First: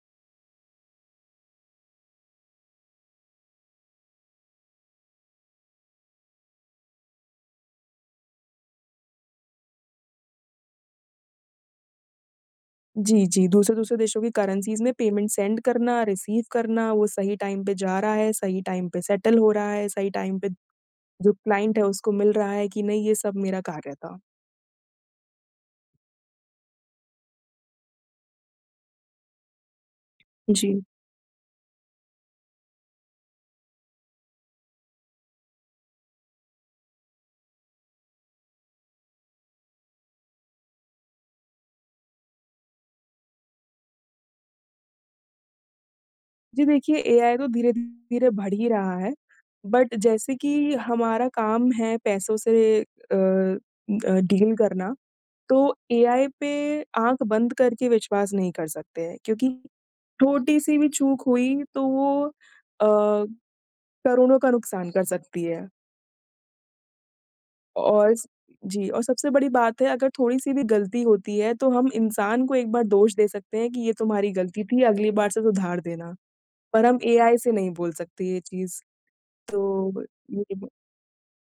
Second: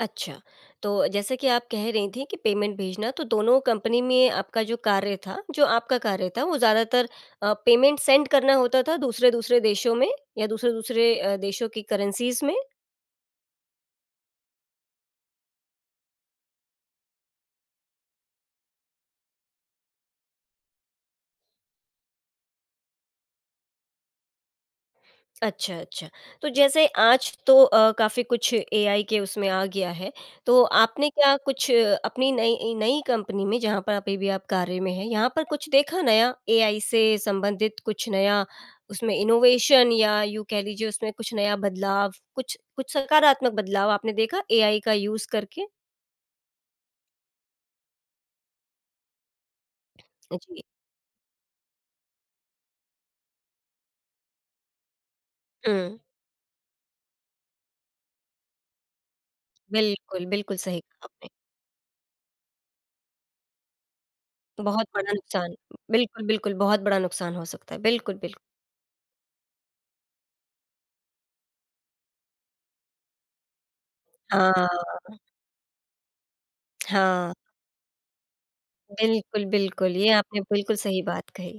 अच्छा, तो जैसे कि आप कह रही थी कि पेमेंट भेजना, तो दोनों कंपनी में आपका जो कार्य था, जो आपका कार्य था वो ज़्यादातर अ, पेमेंट सेंड करना होता था दूसरे-दूसरे देशों में या दूसरे-दूसरे अ, देशों की करेंसीज़ में? जी, जी, दूसरे-दूसरे देशों की करेंसीज़ में पेमेंट सेंड करना, रिसीव करना, वो सही टाइम पे जा रहा है, सही टाइम पे सेटल हो रहा है, सही टाइम पे जो क्लाइंट है, उसको मिल रहा है कि नहीं? ये सब मेरा कार्य था। अच्छा, अच्छा, तो जैसे आज तो अ, काफ़ी कुछ एआई के उसमें आ गया है, तो जी। आपने क्या कुछ अपनी नई नई कंपनी में, जहाँ पर अभी भी आप कार्य में हैं यहाँ पर कुछ देखा नया एआई से संबंधित कुछ नया? उसमें इनोवेशन या यूँ कह लीजिए उसमें कुछ नया बदलाव? कुछ कुछ सकारात्मक बदलाव आपने देखा एआई का यूज़ करके? जी, देखिए एआई तो धीरे-धीरे बढ़ ही रहा है। बट जैसे अ, जी। कि हमारा काम है पैसों से अ अ, डील करना, तो हुँ। एआई पे आँख बंद करके विश्वास नहीं कर सकते हैं क्योंकि बिल्कुल, बिल्कुल छोटी-सी सही भी कहा चूक आपने। हुई, तो वो अ, करोड़ों का बहुत नुकसान कर बड़ा सकती नुकसान, है। बिल्कुल, बिल्कुल, बहुत बड़ा नुकसान हो सकता है, औ बिल्कुल, इस बिल्क जी और सबसे बड़ी बात है, अगर थोड़ी-सी भी गलती होती है, तो हम इंसान को एक बार दोष दे सकते हैं कि ये तुम्हारी गलती थी, अगली हाँ। बार से सुधार देना, पर हम हाँ। एआई से नहीं बोल सकते ये चीज़। बिल्कुल, तो बिल्कुल, ब ये आपने मुझे ब बिल्कुल सही बात कही।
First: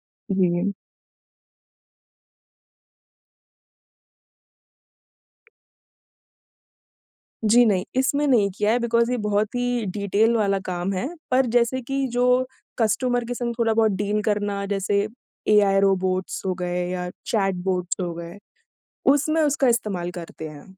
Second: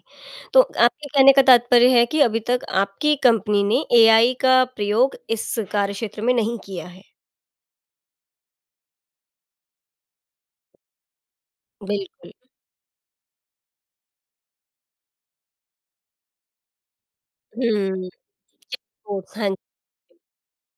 तो जी। आपके कहने का तात्पर्य है कि अभी तक आपकी कंपनी ने एआई का प्रयोग इस कार्यक्षेत्र में नहीं किया है। जी नहीं, इसमें नहीं किया है, बिकॉज़ ये बहुत ही डीटेल वाला काम है पर जैसे कि बिल्कुल। जो कस्टमर के संग थोड़ा-बहुत डील करना जैसे एआई रोबोट्स हो गए या चैटबॉट्स हुँ। हो गए, ओ उसमें हन उसका इस्तेमाल करते हैं।